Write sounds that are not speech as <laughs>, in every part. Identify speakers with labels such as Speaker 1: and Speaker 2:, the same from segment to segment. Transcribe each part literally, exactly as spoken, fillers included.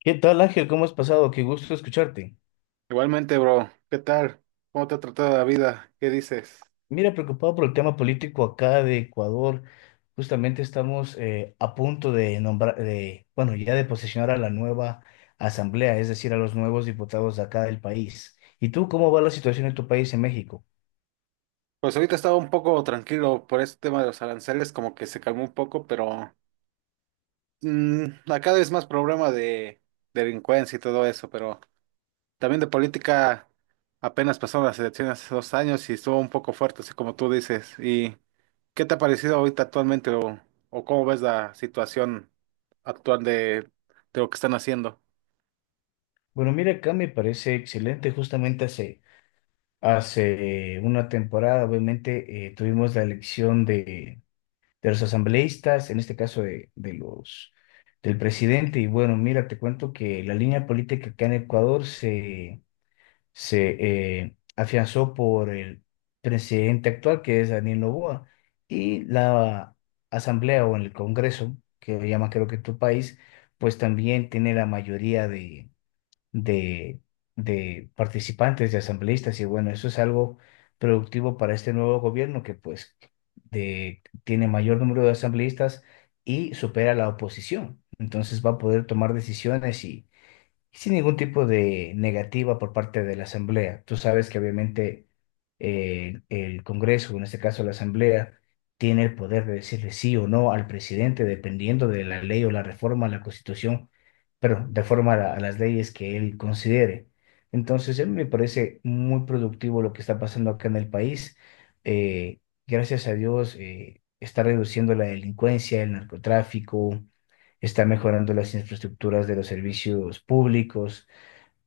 Speaker 1: ¿Qué tal, Ángel? ¿Cómo has pasado? Qué gusto escucharte.
Speaker 2: Igualmente, bro, ¿qué tal? ¿Cómo te ha tratado la vida? ¿Qué dices?
Speaker 1: Mira, preocupado por el tema político acá de Ecuador. Justamente estamos eh, a punto de nombrar, de, bueno, ya de posesionar a la nueva asamblea, es decir, a los nuevos diputados de acá del país. ¿Y tú cómo va la situación en tu país, en México?
Speaker 2: Pues ahorita estaba un poco tranquilo por este tema de los aranceles, como que se calmó un poco, pero mm, acá es más problema de delincuencia y todo eso, pero también de política. Apenas pasaron las elecciones hace dos años y estuvo un poco fuerte, así como tú dices. ¿Y qué te ha parecido ahorita actualmente, o, o cómo ves la situación actual de, de lo que están haciendo?
Speaker 1: Bueno, mira, acá me parece excelente. Justamente hace, hace una temporada, obviamente, eh, tuvimos la elección de de los asambleístas, en este caso de, de los, del presidente. Y bueno, mira, te cuento que la línea política acá en Ecuador se, se eh, afianzó por el presidente actual, que es Daniel Noboa, y la asamblea o el Congreso, que lo llama creo que tu país, pues también tiene la mayoría de de, de participantes, de asambleístas, y bueno, eso es algo productivo para este nuevo gobierno que pues de, tiene mayor número de asambleístas y supera a la oposición. Entonces va a poder tomar decisiones y sin ningún tipo de negativa por parte de la Asamblea. Tú sabes que obviamente eh, el Congreso, en este caso la Asamblea, tiene el poder de decirle sí o no al presidente dependiendo de la ley o la reforma a la Constitución, pero de forma a, a las leyes que él considere. Entonces, a mí me parece muy productivo lo que está pasando acá en el país. Eh, gracias a Dios, eh, está reduciendo la delincuencia, el narcotráfico está mejorando las infraestructuras de los servicios públicos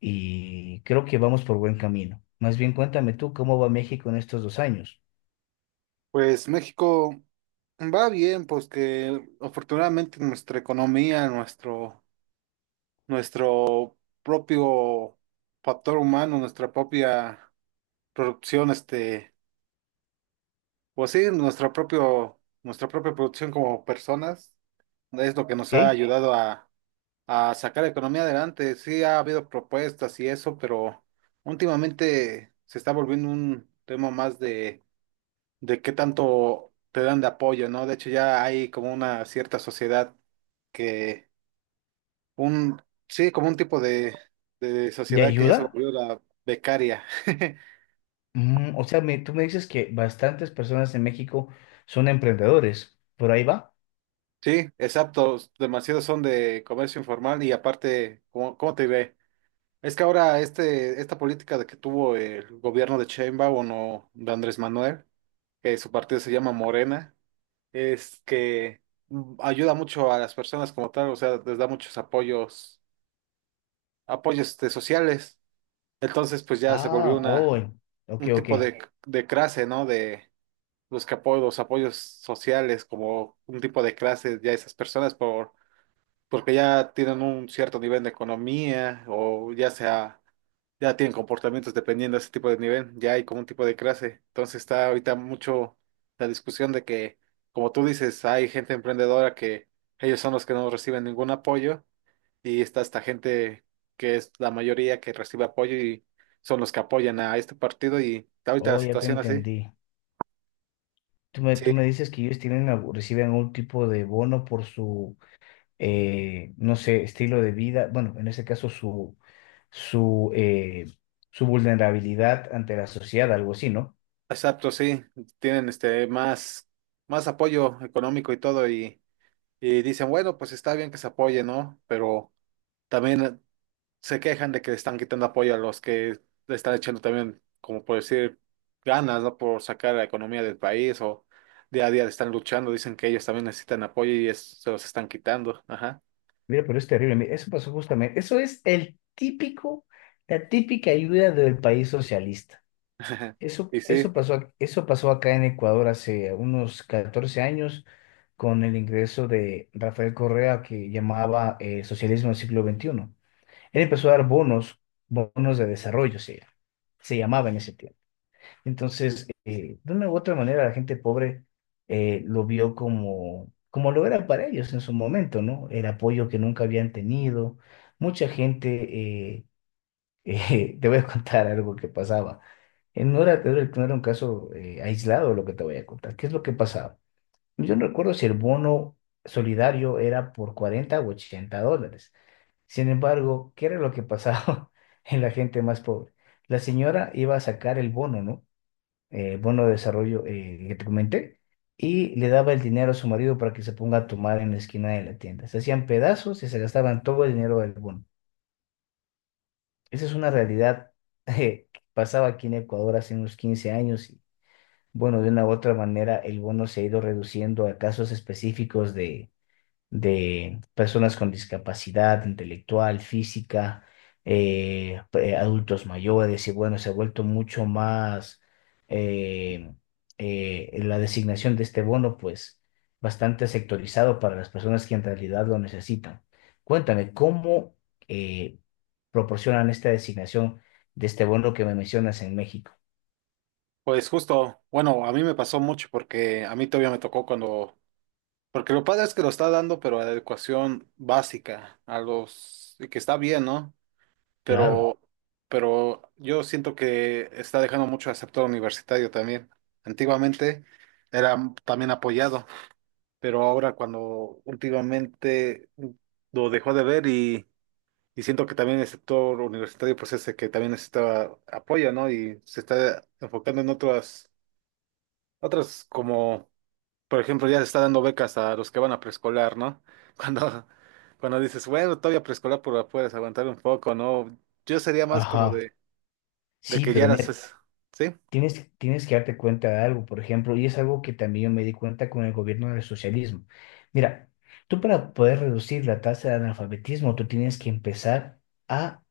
Speaker 1: y creo que vamos por buen camino. Más bien cuéntame tú cómo va México en estos dos años,
Speaker 2: Pues México va bien, pues que afortunadamente nuestra economía, nuestro, nuestro propio factor humano, nuestra propia producción, este, pues sí, nuestra propio, nuestra propia producción como personas, es lo que nos ha
Speaker 1: ¿ok?
Speaker 2: ayudado a, a sacar la economía adelante. Sí ha habido propuestas y eso, pero últimamente se está volviendo un tema más de, de qué tanto te dan de apoyo, ¿no? De hecho, ya hay como una cierta sociedad que un, sí, como un tipo de, de
Speaker 1: ¿De
Speaker 2: sociedad que ya Eh, se
Speaker 1: ayuda?
Speaker 2: volvió la becaria. <laughs>
Speaker 1: Mm, o sea, me- tú me dices que bastantes personas en México son emprendedores, ¿por ahí va?
Speaker 2: Sí, exacto. Demasiados son de comercio informal y aparte, ¿cómo, cómo te ve? Es que ahora este, esta política de que tuvo el gobierno de Sheinbaum o de Andrés Manuel, que su partido se llama Morena, es que mm, ayuda mucho a las personas como tal, o sea, les da muchos apoyos, apoyos este, sociales. Entonces, pues ya se volvió
Speaker 1: Ah,
Speaker 2: una,
Speaker 1: oh, ok,
Speaker 2: un
Speaker 1: ok,
Speaker 2: tipo de, de clase, ¿no? De los que apoyo, los apoyos sociales, como un tipo de clases ya esas personas por, porque ya tienen un cierto nivel de economía o ya sea, ya tienen comportamientos dependiendo de ese tipo de nivel, ya hay como un tipo de clase. Entonces está ahorita mucho la discusión de que, como tú dices, hay gente emprendedora que ellos son los que no reciben ningún apoyo y está esta gente que es la mayoría que recibe apoyo y son los que apoyan a este partido y está ahorita la
Speaker 1: oh, ya te
Speaker 2: situación así.
Speaker 1: entendí. Tú me, tú
Speaker 2: Sí.
Speaker 1: me dices que ellos tienen, algo- reciben algún tipo de bono por su eh, no sé, estilo de vida, bueno, en ese caso su, su, eh, su vulnerabilidad ante la sociedad, algo así, ¿no?
Speaker 2: Exacto, sí, tienen este más, más apoyo económico y todo, y, y dicen, bueno, pues está bien que se apoye, ¿no? Pero también eh, se quejan de que le están quitando apoyo a los que le están echando también, como por decir, ganas, ¿no? Por sacar la economía del país o día a día le están luchando, dicen que ellos también necesitan apoyo y es- se los están quitando, ajá.
Speaker 1: Mira, pero es terrible, mira, eso pasó justamente, eso es el típico, la típica ayuda del país socialista.
Speaker 2: <laughs>
Speaker 1: Eso,
Speaker 2: Y sí,
Speaker 1: eso pasó, ac- eso pasó acá en Ecuador hace unos catorce años con el ingreso de Rafael Correa que llamaba eh, socialismo del siglo veintiuno. Él empezó a dar bonos, bonos de desarrollo, se, se llamaba en ese tiempo. Entonces, eh, de una u otra manera, la gente pobre eh, lo vio como, como lo era para ellos en su momento, ¿no? El apoyo que nunca habían tenido. Mucha gente, eh, <laughs> eh, te voy a contar algo que pasaba. Eh, No era, no era no era un caso eh, aislado lo que te voy a contar. ¿Qué es lo que pasaba? Yo no recuerdo si el bono solidario era por cuarenta o ochenta dólares. Sin embargo, ¿qué era lo que pasaba <laughs> en la gente más pobre? La señora iba a sacar el bono, ¿no? eh, bono de desarrollo eh, que te comenté, y le daba el dinero a su marido para que se ponga a tomar en la esquina de la tienda. Se hacían pedazos y se gastaban todo el dinero del bono. Esa es una realidad <laughs> eh, que pasaba aquí en Ecuador hace unos quince años y bueno, de una u otra manera el bono se ha ido reduciendo a casos específicos de de personas con discapacidad intelectual, física, eh, pe- adultos mayores, y bueno, se ha vuelto mucho más eh, eh, la designación de este bono, pues bastante sectorizado para las personas que en realidad lo necesitan. Cuéntame, ¿cómo eh, proporcionan esta designación de este bono que me mencionas en México?
Speaker 2: pues justo, bueno, a mí me pasó mucho porque a mí todavía me tocó cuando. Porque lo padre es que lo está dando, pero a la educación básica, a los, y que está bien, ¿no?
Speaker 1: Claro.
Speaker 2: Pero, pero yo siento que está dejando mucho al sector universitario también. Antiguamente era también apoyado, pero ahora cuando últimamente lo dejó de ver y, y siento que también el sector universitario pues ese que también necesitaba apoyo, ¿no? Y se está enfocando en otras, otras como por ejemplo, ya se está dando becas a los que van a preescolar, ¿no? <laughs> Cuando, cuando dices, bueno, todavía preescolar pero puedes aguantar un poco, ¿no? Yo sería más como
Speaker 1: Ajá.
Speaker 2: de, de
Speaker 1: Sí,
Speaker 2: que ya
Speaker 1: pero
Speaker 2: las
Speaker 1: mira.
Speaker 2: es- ¿sí?
Speaker 1: Tienes, tienes que darte cuenta de algo, por ejemplo, y es algo que también yo me di cuenta con el gobierno del socialismo. Mira, tú para poder reducir la tasa de analfabetismo, tú tienes que empezar a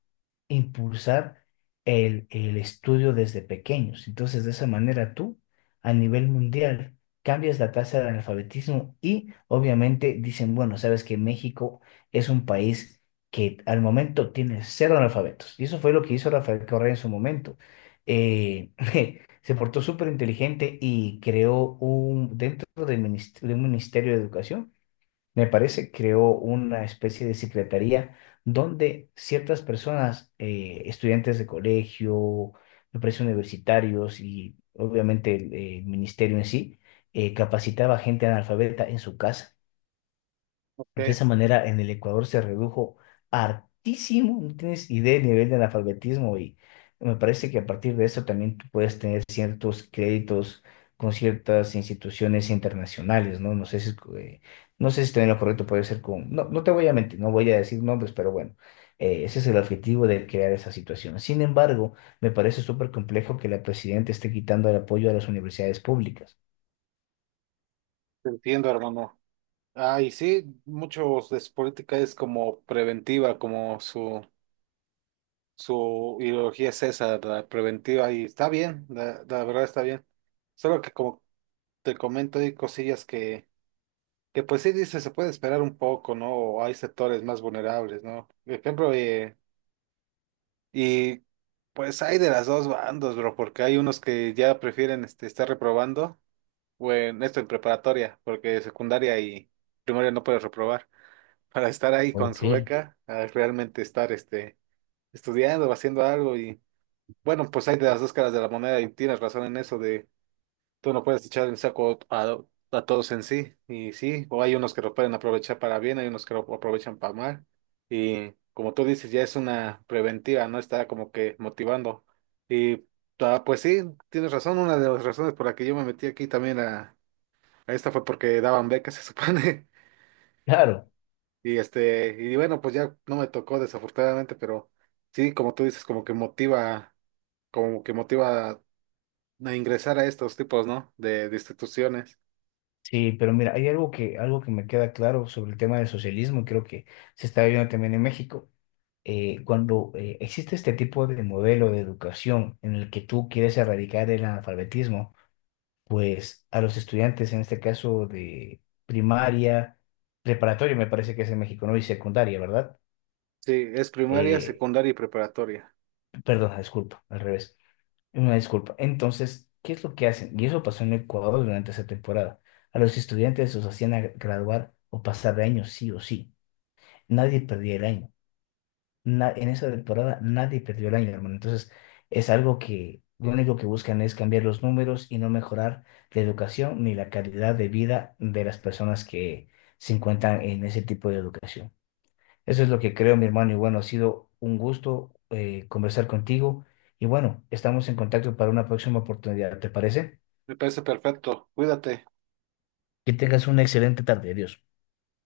Speaker 1: impulsar el, el estudio desde pequeños. Entonces, de esa manera tú, a nivel mundial, cambias la tasa de analfabetismo y obviamente dicen, bueno, sabes que México es un país que al momento tiene cero analfabetos. Y eso fue lo que hizo Rafael Correa en su momento. Eh, se portó súper inteligente y creó un, dentro del minist- de un ministerio de educación, me parece, creó una especie de secretaría donde ciertas personas, eh, estudiantes de colegio, me parece universitarios y obviamente el, eh, ministerio en sí, eh, capacitaba gente analfabeta en su casa.
Speaker 2: Ok,
Speaker 1: De esa
Speaker 2: te
Speaker 1: manera, en el Ecuador se redujo hartísimo, no tienes idea del nivel de analfabetismo y me parece que a partir de eso también tú puedes tener ciertos créditos con ciertas instituciones internacionales, ¿no? No sé si, es co- eh, no sé si estoy en lo correcto, puede ser con... No, no te voy a mentir, no voy a decir nombres, pero bueno, eh, ese es el objetivo de crear esa situación. Sin embargo, me parece súper complejo que la presidenta esté quitando el apoyo a las universidades públicas.
Speaker 2: entiendo, hermano. Ah, y sí, muchos de su política es como preventiva, como su, su ideología es esa, la preventiva, y está bien, la, la verdad está bien. Solo que como te comento, hay cosillas que. Que pues sí dice, se puede esperar un poco, ¿no? O hay sectores más vulnerables, ¿no? Por ejemplo, eh, y pues hay de las dos bandos, bro, porque hay unos que ya prefieren este, estar reprobando, o en esto en preparatoria, porque secundaria y primaria no puedes reprobar, para estar ahí con
Speaker 1: Ok,
Speaker 2: su beca, a realmente estar este, estudiando o haciendo algo. Y bueno, pues hay de las dos caras de la moneda y tienes razón en eso de... Tú no puedes echar el saco a, a todos en sí, y sí, o hay unos que lo pueden aprovechar para bien, hay unos que lo aprovechan para mal, y como tú dices, ya es una preventiva, ¿no? Está como que motivando. Y ah, pues sí, tienes razón, una de las razones por la que yo me metí aquí también a, a esta fue porque daban becas, se supone,
Speaker 1: claro.
Speaker 2: <laughs> y este, y bueno, pues ya no me tocó desafortunadamente, pero sí, como tú dices, como que motiva, como que motiva a, a ingresar a estos tipos, ¿no? De, de instituciones.
Speaker 1: Sí, pero mira, hay algo que, algo que me queda claro sobre el tema del socialismo, y creo que se está viendo también en México. Eh, cuando eh, existe este tipo de modelo de educación en el que tú quieres erradicar el analfabetismo, pues a los estudiantes, en este caso de primaria, preparatoria, me parece que es en México, ¿no? Y secundaria, ¿verdad?
Speaker 2: Sí, es primaria,
Speaker 1: Eh,
Speaker 2: secundaria y preparatoria.
Speaker 1: perdón, disculpa, al revés. Una disculpa. Entonces, ¿qué es lo que hacen? Y eso pasó en Ecuador durante esa temporada. A los estudiantes los hacían a- graduar o pasar de año sí o sí. Nadie perdía el año. Na- en esa temporada nadie perdió el año, hermano. Entonces, es algo que lo único que buscan es cambiar los números y no mejorar la educación ni la calidad de vida de las personas que se encuentran en ese tipo de educación. Eso es lo que creo, mi hermano. Y bueno, ha sido un gusto eh, conversar contigo. Y bueno, estamos en contacto para una próxima oportunidad, ¿te parece?
Speaker 2: Me parece perfecto. Cuídate.
Speaker 1: Que tengas una excelente tarde. Adiós.